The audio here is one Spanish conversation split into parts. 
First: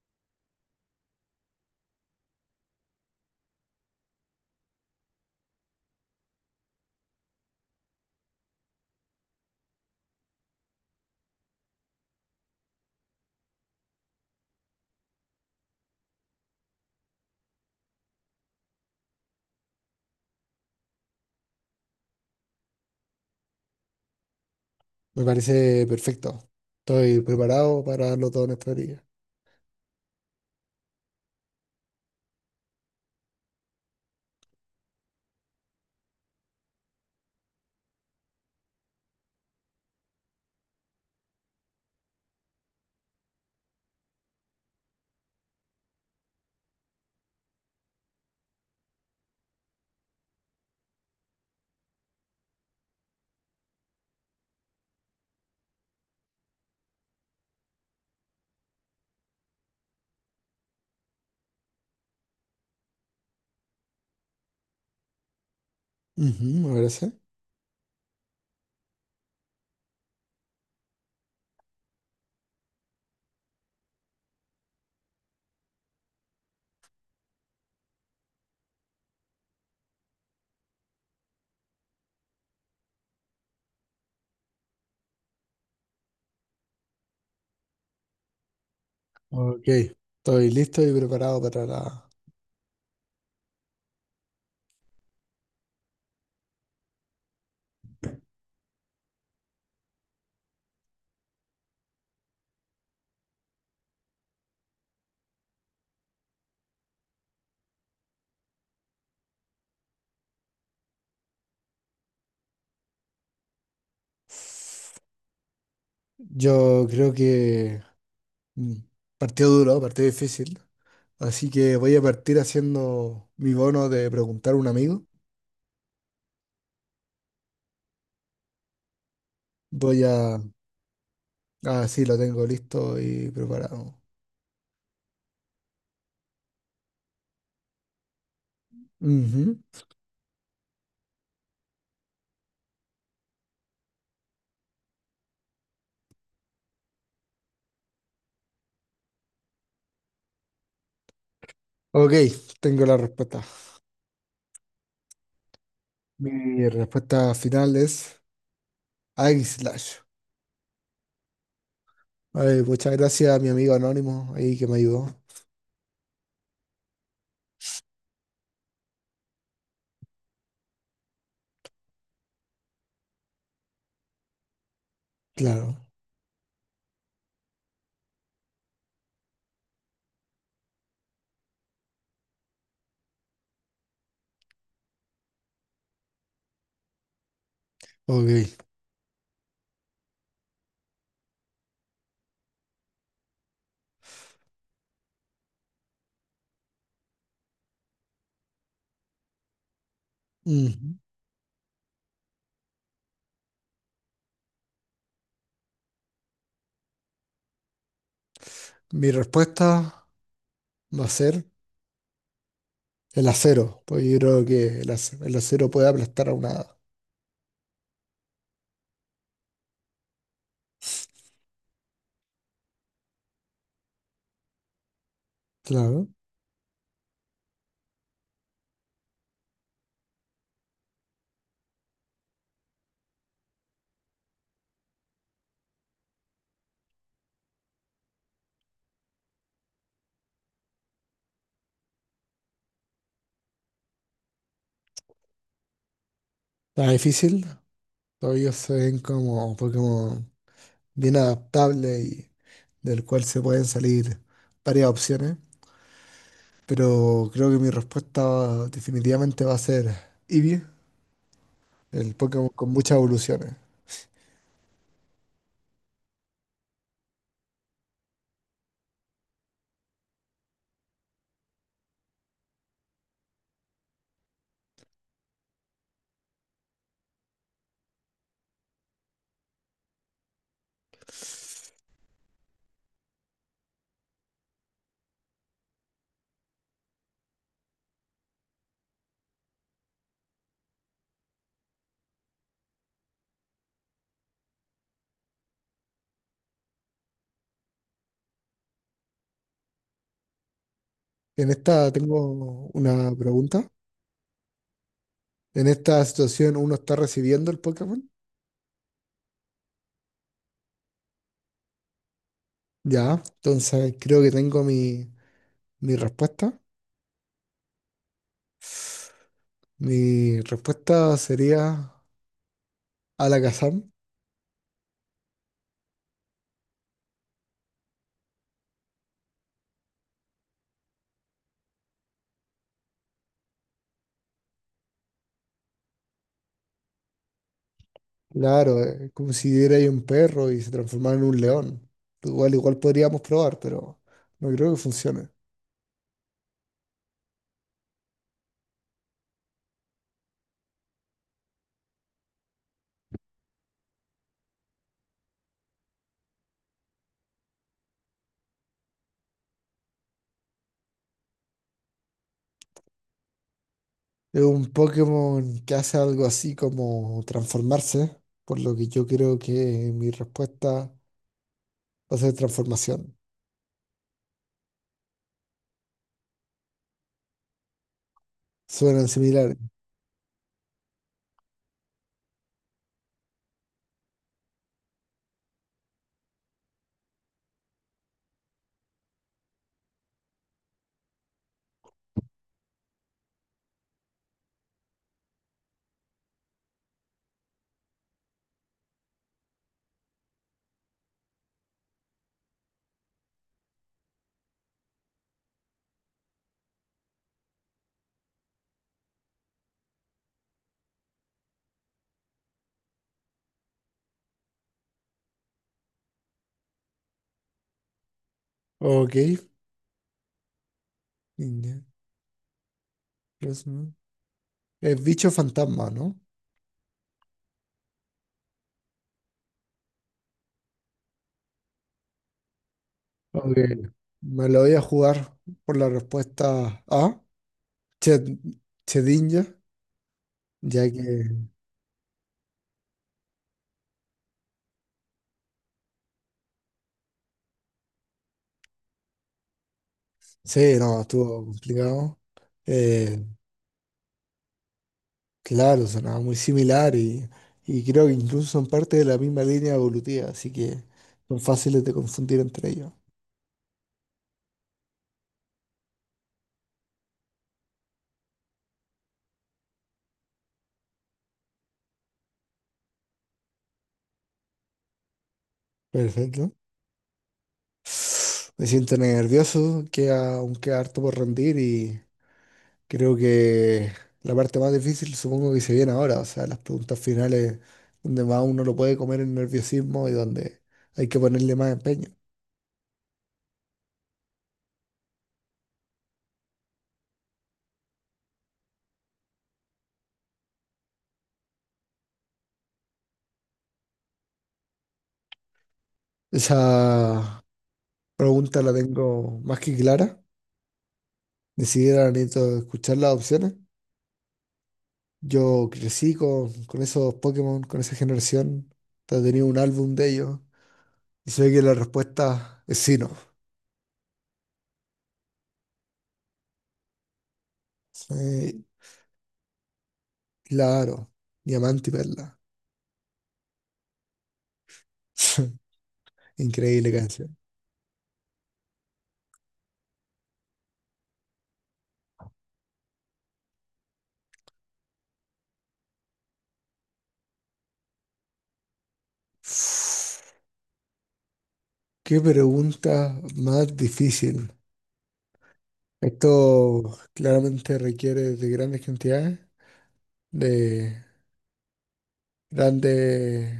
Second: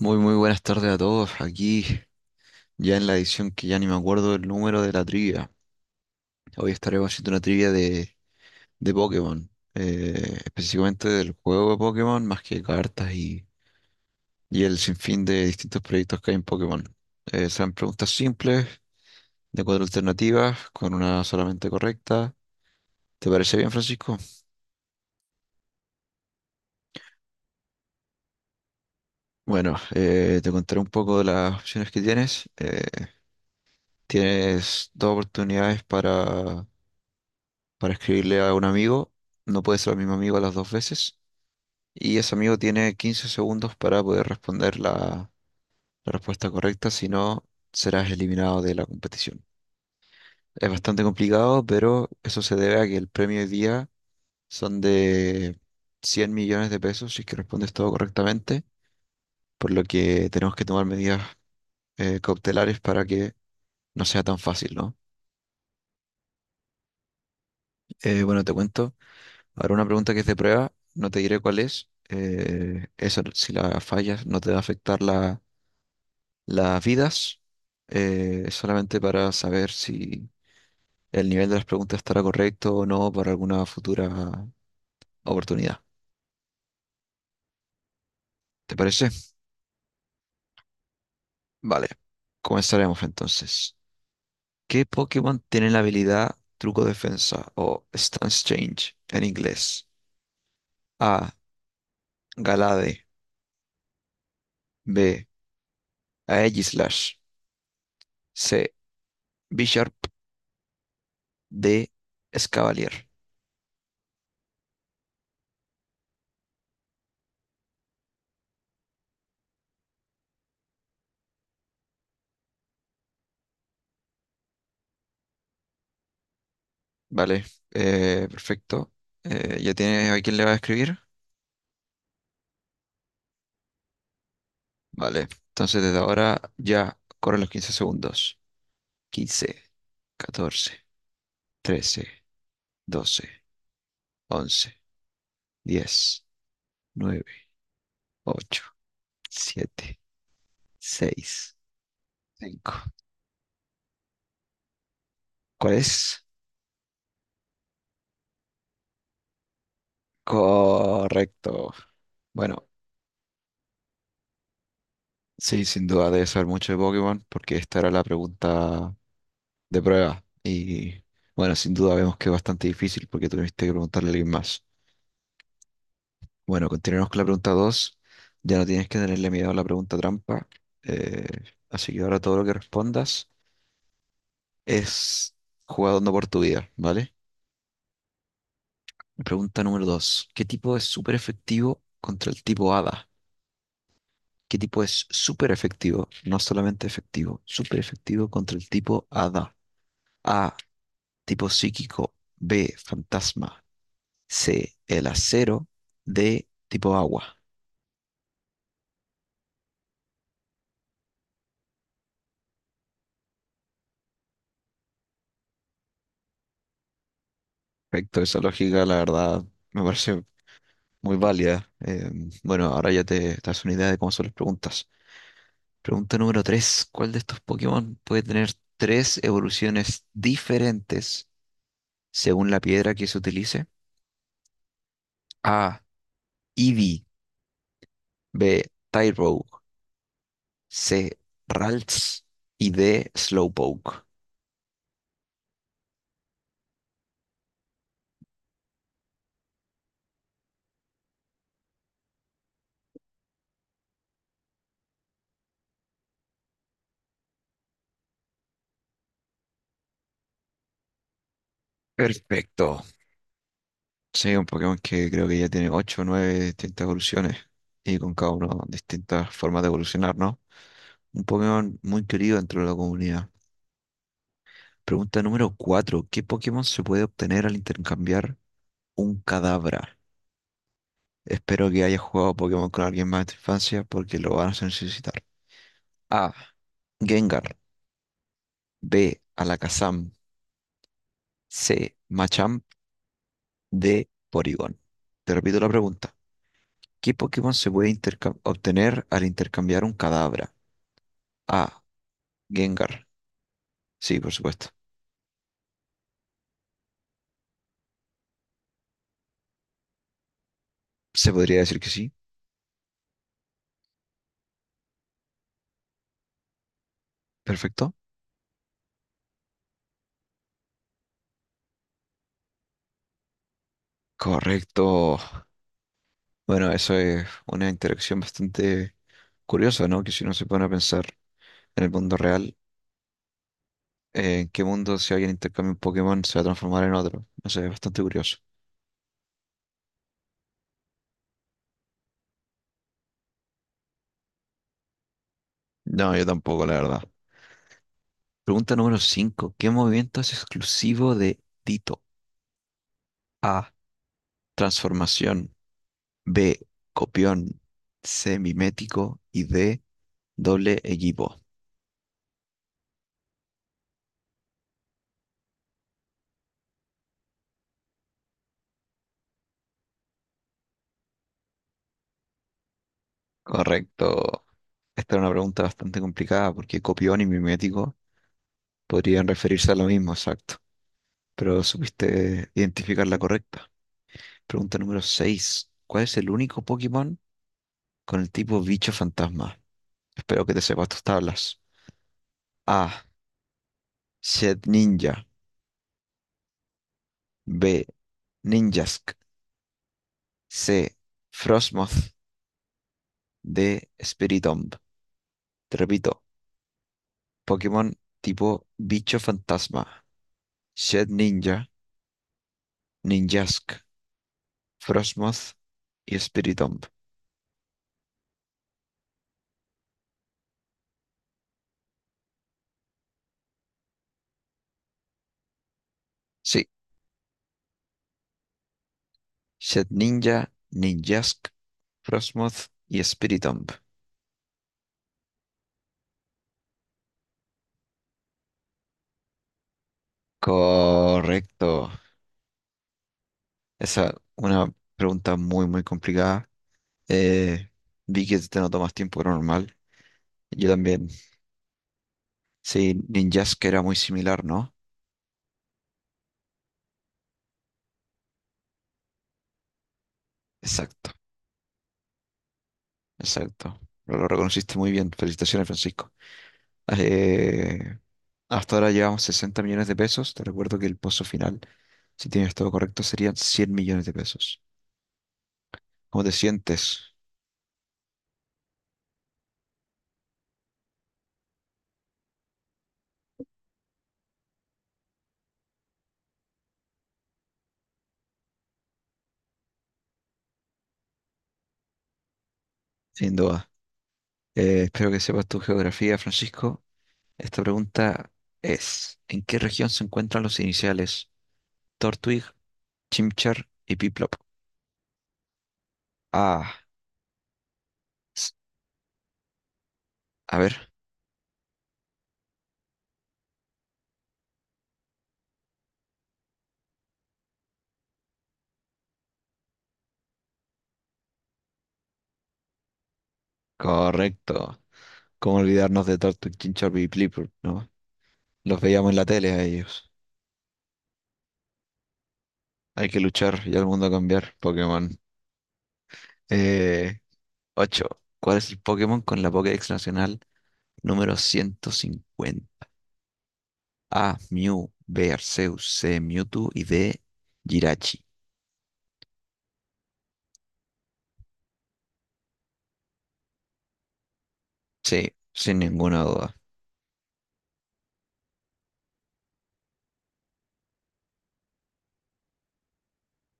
Muy, muy buenas tardes a todos. Aquí ya en la edición que ya ni me acuerdo del número de la trivia. Hoy estaremos haciendo una trivia de Pokémon, específicamente del juego de Pokémon, más que cartas y el sinfín de distintos proyectos que hay en Pokémon. Serán preguntas simples, de cuatro alternativas, con una solamente correcta. ¿Te parece bien, Francisco? Me parece perfecto. Estoy preparado para darlo todo en esta liga. Bueno, te contaré un poco de las opciones que tienes. Tienes dos oportunidades para escribirle a un amigo. No puede ser el mismo amigo las dos veces. Y ese amigo tiene 15 segundos para poder responder la respuesta correcta, si no, serás eliminado de la competición. Es bastante complicado, pero eso se debe a que el premio hoy día son de 100 millones de pesos si es que respondes todo correctamente, por lo que tenemos que tomar medidas cautelares para que no sea tan fácil, ¿no? Ujú, me parece. Bueno, te cuento. Ahora una pregunta que es de prueba, no te diré cuál es. Esa, si la fallas, no te va a afectar las vidas. Es solamente para saber si el nivel de las preguntas estará correcto o no para alguna futura oportunidad. ¿Te parece? Ok. Estoy listo y preparado para Vale, la— comenzaremos entonces. ¿Qué Pokémon tiene la habilidad Truco Defensa o Stance Change en inglés? A. Galade. B. Aegislash. C. Bisharp. D. Escavalier. Yo creo que mm, partido duro, partido difícil. Así que voy a partir haciendo mi bono de preguntar a un amigo. Vale, perfecto. ¿Ya Voy tienes a quién a— le va a escribir? Ah, sí, lo tengo listo y preparado. Vale, entonces desde ahora ya corren los 15 segundos. Ujú. 15, 14, 13, 12, 11, 10, 9, 8, 7, 6, Ok, 5. tengo la respuesta. ¿Cuál es? Mi respuesta final es Slash. Correcto. Ay, Bueno, muchas gracias a mi amigo anónimo ahí que me ayudó. sí, sin duda debes saber mucho de Pokémon porque esta era la pregunta de prueba. Y bueno, sin duda vemos que es bastante difícil porque tuviste que preguntarle a alguien más. Claro, Bueno, continuemos con la pregunta dos. Ya no tienes que tenerle miedo a la pregunta trampa. eh, Así que ahora todo lo que respondas es jugando por tu vida, ¿vale? ok. Pregunta número 2: ¿Qué tipo es súper efectivo contra el tipo hada? ¿Qué tipo es súper efectivo? No solamente efectivo, súper efectivo contra el tipo hada. A, Ujú. tipo psíquico. B, fantasma. C, el acero. D, tipo agua. Mi respuesta va a ser el acero, pues yo creo que el acero puede aplastar a una hada. Perfecto, esa lógica, la verdad, me parece muy válida. Bueno, ahora ya te das una idea de cómo son las preguntas. Claro. Pregunta número tres. ¿Cuál de estos Pokémon puede tener tres evoluciones diferentes según la piedra que se utilice? A. Eevee. B. Tyrogue. C. Ralts. Y D. Slowpoke. Está difícil, todavía ellos se ven como Pokémon bien adaptable y del cual se pueden salir varias opciones, pero creo que mi respuesta definitivamente va a ser Eevee, el Pokémon con Perfecto. muchas evoluciones. Sí, un Pokémon que creo que ya tiene 8 o 9 distintas evoluciones y con cada uno distintas formas de evolucionar, ¿no? Un Pokémon muy querido dentro de la comunidad. Pregunta número 4. ¿Qué Pokémon se puede obtener al intercambiar un cadabra? Espero que hayas jugado Pokémon con alguien más de tu infancia porque lo vas a necesitar. A. Gengar. B. Alakazam. C. Machamp. D. Porygon. Te repito la pregunta. ¿Qué Pokémon se puede obtener al intercambiar un cadabra? En A. esta tengo Gengar. una pregunta. Sí, por supuesto. En esta situación uno está recibiendo el Pokémon. Se podría decir que sí. Ya, entonces creo que tengo mi respuesta. Perfecto. Mi respuesta sería Alakazam. Correcto. Bueno, eso es una interacción bastante curiosa, ¿no? Que si uno se pone a pensar en el mundo real, ¿en qué mundo si alguien intercambia un Pokémon se va a transformar en otro? No sé, es bastante curioso. Claro, como si era ahí un perro y se transformara en un león. Igual, igual podríamos probar, pero no creo que funcione. No, yo tampoco, la verdad. Pregunta número cinco. ¿Qué movimiento es exclusivo de Tito? A. Transformación. B. Copión. C. Mimético. Y D. Doble equipo. Es un Pokémon que hace algo así como transformarse, por lo que yo creo que mi respuesta va a ser transformación. Correcto. Esta era una pregunta bastante complicada porque copión y mimético Suenan podrían similares. referirse a lo mismo, exacto, pero supiste identificar la correcta. Pregunta número 6. ¿Cuál es el único Pokémon con el tipo bicho fantasma? Espero que te sepas tus tablas. A. Shed Ninja. B. Ninjask. C. Frostmoth. D. Spiritomb. Te repito, Pokémon tipo bicho fantasma. Shed Ninja, Ninjask, Frostmoth y Spiritomb. Ok. Niña, los- Es bicho fantasma, ¿no? Sí, Shed Ninja, Ninjask, Frostmoth y Ok, Spiritomb. me lo voy a jugar por la respuesta A, Ched- Chedinja, ya que Correcto. Esa es una pregunta muy, muy complicada. Eh, Vi que te notó más tiempo que normal. Yo sí, no, también. estuvo complicado. Sí, Eh, que era muy similar, ¿no? claro, sonaba muy similar y creo que incluso son parte de la misma línea evolutiva, así que Exacto, son fáciles de confundir entre ellos. exacto. Lo reconociste muy bien. Felicitaciones, Francisco. Eh, Hasta ahora llevamos 60 millones de pesos. Te recuerdo que el pozo final, si tienes todo correcto, serían 100 millones de pesos. ¿Cómo te Perfecto. sientes? Me siento nervioso, queda harto por rendir. Y creo que la parte más difícil supongo que se viene ahora, o sea, las preguntas finales donde más uno lo puede comer el nerviosismo y donde hay que ponerle más empeño. Sin duda. Espero que sepas tu geografía, Francisco. Esta pregunta es, ¿en qué región se encuentran los iniciales Tortwig, Chimchar y Piplop? Ah, Esa s- pregunta la tengo más que clara, a ver, ni siquiera necesito escuchar las opciones. Yo crecí con esos Pokémon, con esa generación, hasta tenía un álbum de ellos y sé que la respuesta es sí, no. correcto. ¿Cómo olvidarnos de Tortwig, Chimchar y Piplop, no? Sí, Los veíamos en la tele a ellos. claro, Diamante y Perla. Hay que luchar y al mundo cambiar, Pokémon. Increíble Eh, canción. 8. ¿Cuál es el Pokémon con la Pokédex nacional número 150? A, Mew, B, Arceus, C, Mewtwo y D, Jirachi. Qué pregunta más difícil. Sin ninguna duda. Esto claramente requiere de grandes cantidades, de grandes,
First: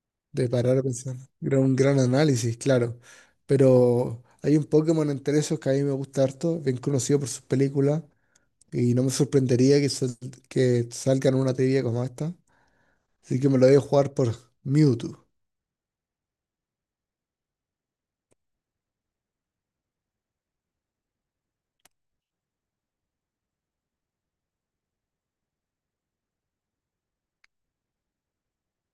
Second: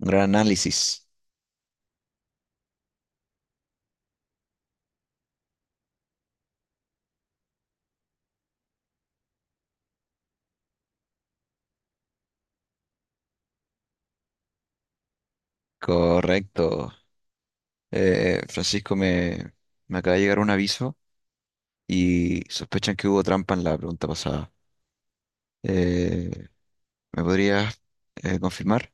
Un gran de parar análisis. a pensar, un gran análisis, claro. Pero hay un Pokémon entre esos que a mí me gusta harto, bien conocido por sus películas, y no me sorprendería que salgan una teoría como esta. Así que me lo voy a jugar por Mewtwo. Correcto. Francisco, me acaba de llegar un aviso y sospechan que hubo trampa en la pregunta pasada. Eh, ¿Me podrías confirmar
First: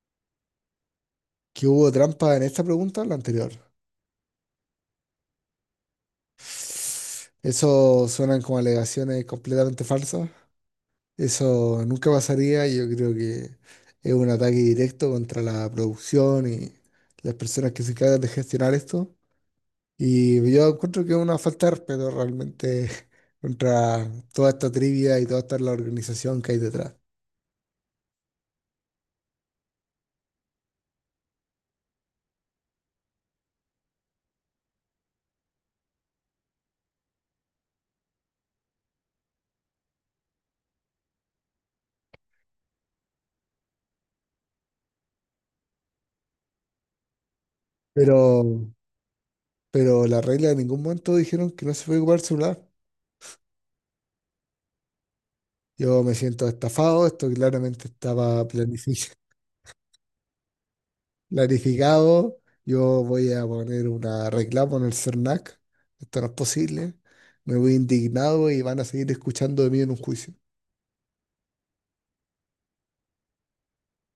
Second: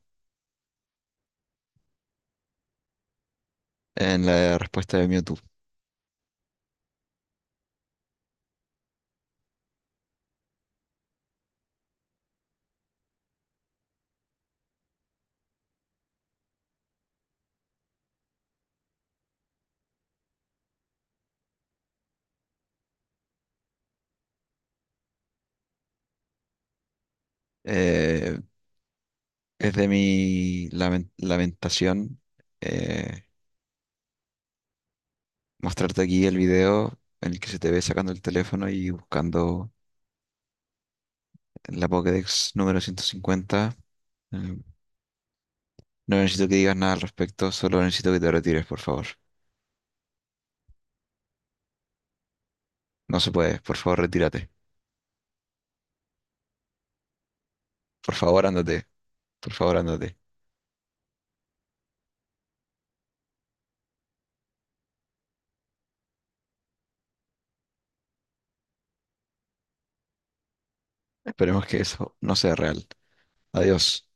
¿Que hubo trampa en esta pregunta o la anterior? en la respuesta de Mewtwo? Eso suenan como alegaciones completamente falsas. Eso nunca pasaría. Yo creo que es un ataque directo contra la producción y las personas que se encargan de gestionar esto. Y yo encuentro que es una falta de respeto realmente contra toda esta trivia y toda esta la organización que hay detrás. Eh, es de mi lamentación eh, mostrarte aquí el video en el que se te ve sacando el teléfono y buscando en la Pokédex número 150. Eh, no necesito que digas nada al respecto, solo necesito Pero, que te retires, por favor. pero la regla en ningún momento dijeron que no se puede ocupar el celular. No se puede, por favor, retírate. Yo me siento estafado, esto claramente Por favor, estaba ándate. planificado. Por favor, ándate. Planificado, yo voy a poner una reclamo en el CERNAC. Esto no es posible. Me voy indignado y van a seguir escuchando de mí en un juicio. Esperemos que eso no sea real. Adiós.